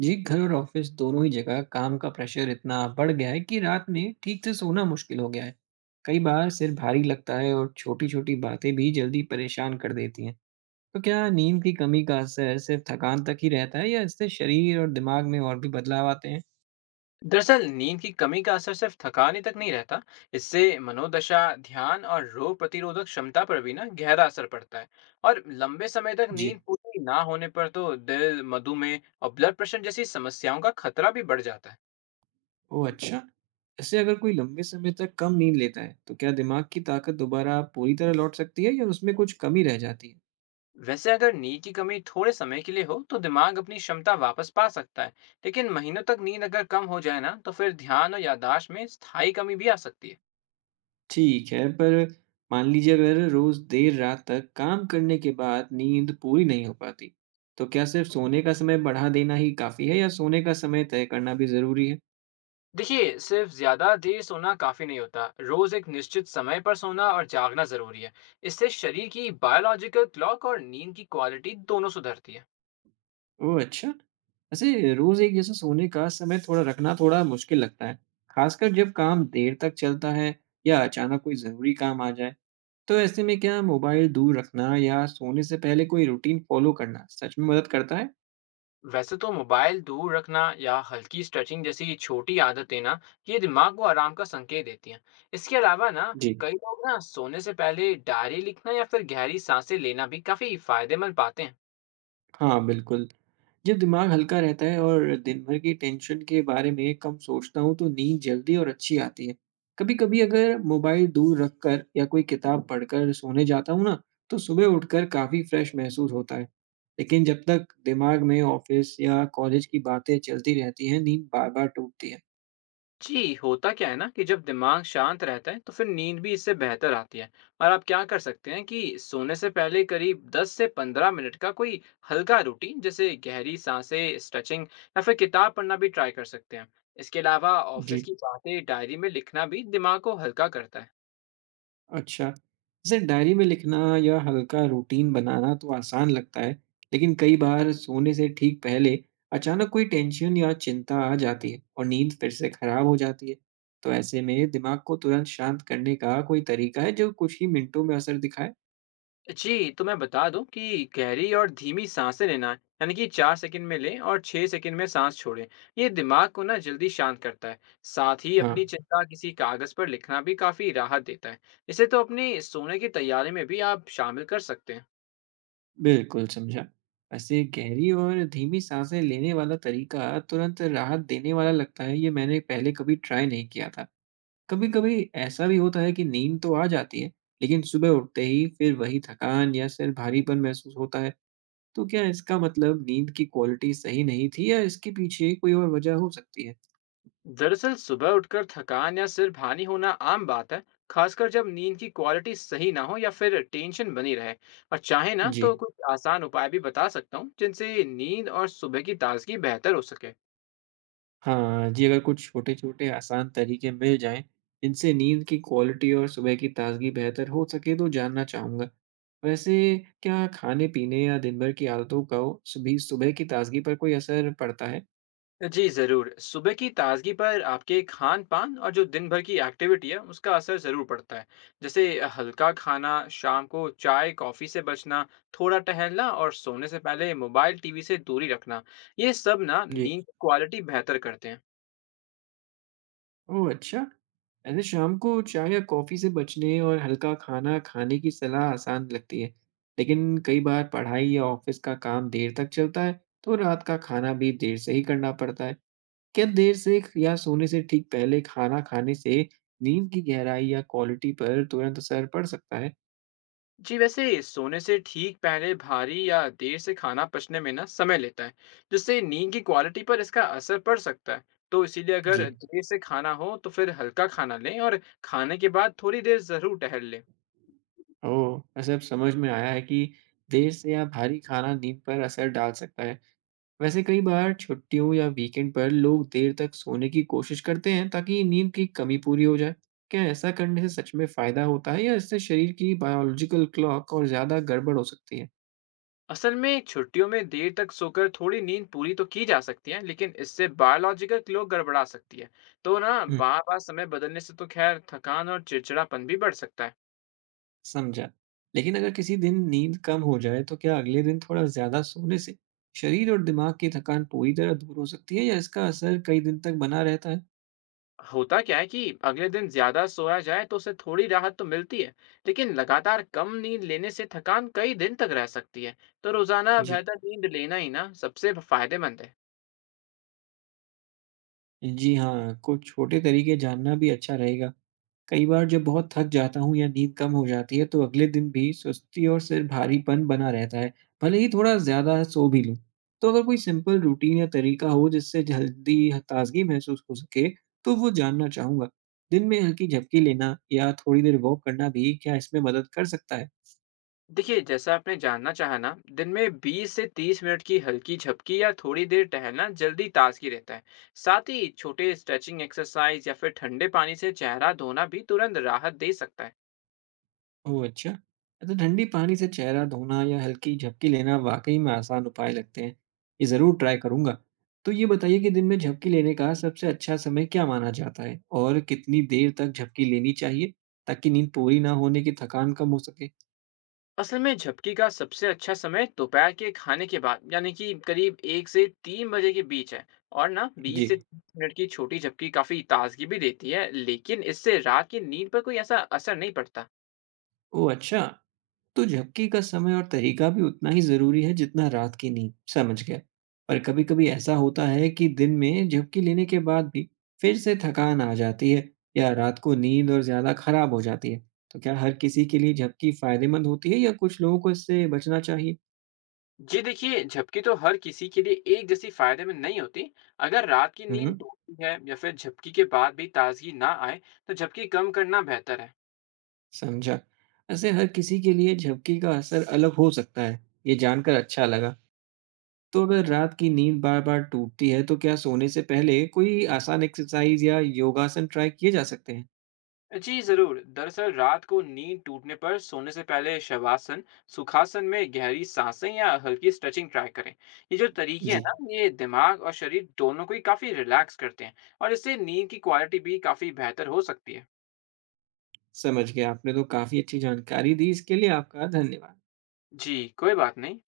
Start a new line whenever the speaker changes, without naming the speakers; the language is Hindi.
जी, घर और ऑफिस दोनों ही जगह काम का प्रेशर इतना बढ़ गया है कि रात में ठीक से सोना मुश्किल हो गया है। कई बार सिर भारी लगता है और छोटी-छोटी बातें भी जल्दी परेशान कर देती हैं। तो क्या नींद की कमी का असर सिर्फ थकान तक ही रहता है या इससे शरीर और दिमाग में और भी बदलाव आते हैं?
दरअसल नींद की कमी का असर सिर्फ थकान ही तक नहीं रहता। इससे मनोदशा ध्यान और रोग प्रतिरोधक क्षमता पर भी ना गहरा असर पड़ता है। और लंबे समय तक
जी।
नींद पूरी ना होने पर तो दिल मधुमेह और ब्लड प्रेशर जैसी समस्याओं का खतरा भी बढ़ जाता है।
ओह, अच्छा। ऐसे अगर कोई लंबे समय तक कम नींद लेता है तो क्या दिमाग की ताकत दोबारा पूरी तरह लौट सकती है या उसमें कुछ कमी रह जाती है।
वैसे अगर नींद की कमी थोड़े समय के लिए हो तो दिमाग अपनी क्षमता वापस पा सकता है। लेकिन महीनों तक नींद अगर कम हो जाए ना तो फिर ध्यान और याददाश्त में स्थायी कमी भी आ सकती है।
ठीक है, पर मान लीजिए अगर रोज़ देर रात तक काम करने के बाद नींद पूरी नहीं हो पाती, तो क्या सिर्फ़ सोने का समय बढ़ा देना ही काफ़ी है या सोने का समय तय करना भी ज़रूरी है?
देखिए सिर्फ ज्यादा देर सोना काफी नहीं होता। रोज एक निश्चित समय पर सोना और जागना जरूरी है। इससे शरीर की बायोलॉजिकल क्लॉक और नींद की क्वालिटी दोनों सुधरती है।
ओह, अच्छा! वैसे रोज़ एक जैसा सोने का समय थोड़ा रखना थोड़ा मुश्किल लगता है, ख़ासकर जब काम देर तक चलता है या अचानक कोई ज़रूरी काम आ जाए। तो ऐसे में क्या मोबाइल दूर रखना या सोने से पहले कोई रूटीन फ़ॉलो करना सच में मदद करता है?
वैसे तो मोबाइल दूर रखना या हल्की स्ट्रेचिंग जैसी छोटी आदतें ना ये दिमाग को आराम का संकेत देती हैं। इसके अलावा ना
जी।
कई लोग ना सोने से पहले डायरी लिखना या फिर गहरी सांसें लेना भी काफी फायदेमंद पाते हैं।
हाँ, बिल्कुल। जब दिमाग हल्का रहता है और दिन भर की टेंशन के बारे में कम सोचता हूँ तो नींद जल्दी और अच्छी आती है। कभी कभी अगर मोबाइल दूर रखकर या कोई किताब पढ़कर सोने जाता हूँ ना तो सुबह उठकर काफी फ्रेश महसूस होता है। लेकिन जब तक दिमाग में ऑफिस या कॉलेज की बातें चलती रहती हैं नींद बार बार टूटती है।
जी होता क्या है ना कि जब दिमाग शांत रहता है तो फिर नींद भी इससे बेहतर आती है। और आप क्या कर सकते हैं कि सोने से पहले करीब 10 से 15 मिनट का कोई हल्का रूटीन जैसे गहरी सांसें स्ट्रेचिंग या फिर किताब पढ़ना भी ट्राई कर सकते हैं। इसके अलावा ऑफिस
जी,
की बातें डायरी में लिखना भी दिमाग को हल्का करता है।
अच्छा। जैसे डायरी में लिखना या हल्का रूटीन बनाना तो आसान लगता है, लेकिन कई बार सोने से ठीक पहले अचानक कोई टेंशन या चिंता आ जाती है और नींद फिर से खराब हो जाती है। तो ऐसे में दिमाग को तुरंत शांत करने का कोई तरीका है जो कुछ ही मिनटों में असर दिखाए?
जी, तो मैं बता दूँ कि गहरी और धीमी साँसें लेना, है, यानी कि 4 सेकंड में लें और 6 सेकंड में साँस छोड़ें। ये दिमाग को ना जल्दी शांत करता है। साथ ही
हाँ,
अपनी चिंता किसी कागज़ पर लिखना भी काफ़ी राहत देता है। इसे तो अपनी सोने की तैयारी में भी आप शामिल कर सकते हैं।
बिल्कुल समझा। वैसे गहरी और धीमी साँसें लेने वाला तरीका तुरंत राहत देने वाला लगता है, ये मैंने पहले कभी ट्राई नहीं किया था। कभी-कभी ऐसा भी होता है कि नींद तो आ जाती है, लेकिन सुबह उठते ही फिर वही थकान या सिर भारीपन महसूस होता है। तो क्या इसका मतलब नींद की क्वालिटी सही नहीं थी या इसके पीछे कोई और वजह हो सकती है?
दरअसल सुबह उठकर थकान या सिर भारी होना आम बात है, खासकर जब नींद की क्वालिटी सही ना हो या फिर टेंशन बनी रहे। और चाहे ना
जी।
तो कुछ आसान उपाय भी बता सकता हूँ, जिनसे नींद और सुबह की ताज़गी बेहतर हो सके।
हाँ जी, अगर कुछ छोटे-छोटे आसान तरीके मिल जाएँ, जिनसे नींद की क्वालिटी और सुबह की ताज़गी बेहतर हो सके तो जानना चाहूँगा। वैसे क्या खाने-पीने या दिन भर की आदतों का भी सुबह की ताज़गी पर कोई असर पड़ता है?
जी ज़रूर, सुबह की ताज़गी पर आपके खान-पान और जो दिन भर की एक्टिविटी है, उसका असर ज़रूर पड़ता है। जैसे हल्का खाना, शाम को चाय-कॉफ़ी से बचना, थोड़ा टहलना और सोने से पहले मोबाइल, टीवी से दूरी रखना, ये सब ना
जी।
नींद क्वालिटी बेहतर करते हैं।
ओह, अच्छा। ऐसे शाम को चाय या कॉफ़ी से बचने और हल्का खाना खाने की सलाह आसान लगती है, लेकिन कई बार पढ़ाई या ऑफ़िस का काम देर तक चलता है, तो रात का खाना भी देर से ही करना पड़ता है। क्या देर से ख या सोने से ठीक पहले खाना खाने से नींद की गहराई या क्वालिटी पर तुरंत असर पड़ सकता है?
जी, वैसे सोने से ठीक पहले भारी या देर से खाना पचने में ना समय लेता है, जिससे नींद की क्वालिटी पर इसका असर पड़ सकता है। तो इसीलिए अगर
जी।
देर से खाना हो, तो फिर हल्का खाना लें और खाने के बाद थोड़ी देर ज़रूर टहल लें।
ओह! ऐसे अब समझ में आया है कि देर से या भारी खाना नींद पर असर डाल सकता है। वैसे कई बार छुट्टियों या वीकेंड पर लोग देर तक सोने की कोशिश करते हैं ताकि नींद की कमी पूरी हो जाए। क्या ऐसा करने से सच में फायदा होता है या इससे शरीर की बायोलॉजिकल क्लॉक और ज़्यादा गड़बड़ हो सकती है?
असल में छुट्टियों में देर तक सोकर थोड़ी नींद पूरी तो की जा सकती है। लेकिन इससे बायोलॉजिकल क्लॉक गड़बड़ा सकती है। तो ना
हुँ,
बार बार समय बदलने से तो खैर थकान और चिड़चिड़ापन भी बढ़ सकता है।
समझा। लेकिन अगर किसी दिन नींद कम हो जाए तो क्या अगले दिन थोड़ा ज़्यादा सोने से शरीर और दिमाग की थकान पूरी तरह दूर हो सकती है या इसका असर कई दिन तक बना रहता है?
होता क्या है कि अगले दिन ज्यादा सोया जाए तो उसे थोड़ी राहत तो मिलती है। लेकिन लगातार कम नींद लेने से थकान कई दिन तक रह सकती है। तो रोजाना
जी।
बेहतर नींद लेना ही ना सबसे फायदेमंद है।
जी हाँ, कुछ छोटे तरीके जानना भी अच्छा रहेगा। कई बार जब बहुत थक जाता हूँ या नींद कम हो जाती है, तो अगले दिन भी सुस्ती और सिर भारीपन बना रहता है, भले ही थोड़ा ज़्यादा सो भी लूँ। तो अगर कोई सिंपल रूटीन या तरीका हो, जिससे जल्दी ह ताज़गी महसूस हो सके, तो वो जानना चाहूँगा। दिन में हल्की झपकी लेना या थोड़ी देर वॉक करना भी क्या इसमें मदद कर सकता है?
देखिए जैसा आपने जानना चाहा ना दिन में 20 से 30 मिनट की हल्की झपकी या थोड़ी देर टहलना जल्दी ताजगी रहता है। साथ ही छोटे स्ट्रेचिंग एक्सरसाइज या फिर ठंडे पानी से चेहरा धोना भी तुरंत राहत दे सकता है।
ओह, अच्छा। तो ठंडी पानी से चेहरा धोना या हल्की झपकी लेना वाक़ई में आसान उपाय लगते हैं। ये ज़रूर ट्राई करूँगा। तो ये बताइए कि दिन में झपकी लेने का सबसे अच्छा समय क्या माना जाता है? और कितनी देर तक झपकी लेनी चाहिए ताकि नींद पूरी ना होने की थकान कम हो सके?
असल में झपकी का सबसे अच्छा समय दोपहर के खाने के बाद यानी कि करीब 1 से 3 बजे के बीच है। और ना बीस
जी।
से तीस मिनट की छोटी झपकी काफी ताजगी भी देती है। लेकिन इससे रात की नींद पर कोई ऐसा असर नहीं पड़ता।
ओह, अच्छा। तो झपकी का समय और तरीका भी उतना ही ज़रूरी है जितना रात की नींद। समझ गया। पर कभी-कभी ऐसा होता है कि दिन में झपकी लेने के बाद भी फिर से थकान आ जाती है या रात को नींद और ज़्यादा ख़राब हो जाती है। तो क्या हर किसी के लिए झपकी फ़ायदेमंद होती है या कुछ लोगों को इससे बचना चाहिए?
जी देखिए, झपकी तो हर किसी के लिए एक जैसी फायदेमंद नहीं होती। अगर रात की नींद
हुँ,
टूटती है या फिर झपकी के बाद भी ताजगी ना आए, तो झपकी कम करना बेहतर है।
समझा। ऐसे हर किसी के लिए झपकी का असर अलग हो सकता है। ये जानकर अच्छा लगा। तो अगर रात की नींद बार-बार टूटती है तो क्या सोने से पहले कोई आसान एक्सरसाइज़ या योगासन ट्राई किए जा सकते हैं?
जी ज़रूर, दरअसल रात को नींद टूटने पर सोने से पहले शवासन, सुखासन में गहरी सांसें या हल्की स्ट्रेचिंग ट्राई करें। ये जो तरीके हैं
जी,
ना, ये दिमाग और शरीर दोनों को ही काफ़ी रिलैक्स करते हैं और इससे नींद की क्वालिटी भी काफ़ी बेहतर हो सकती है।
समझ गया। आपने तो काफ़ी अच्छी जानकारी दी, इसके लिए आपका धन्यवाद।
जी, कोई बात नहीं।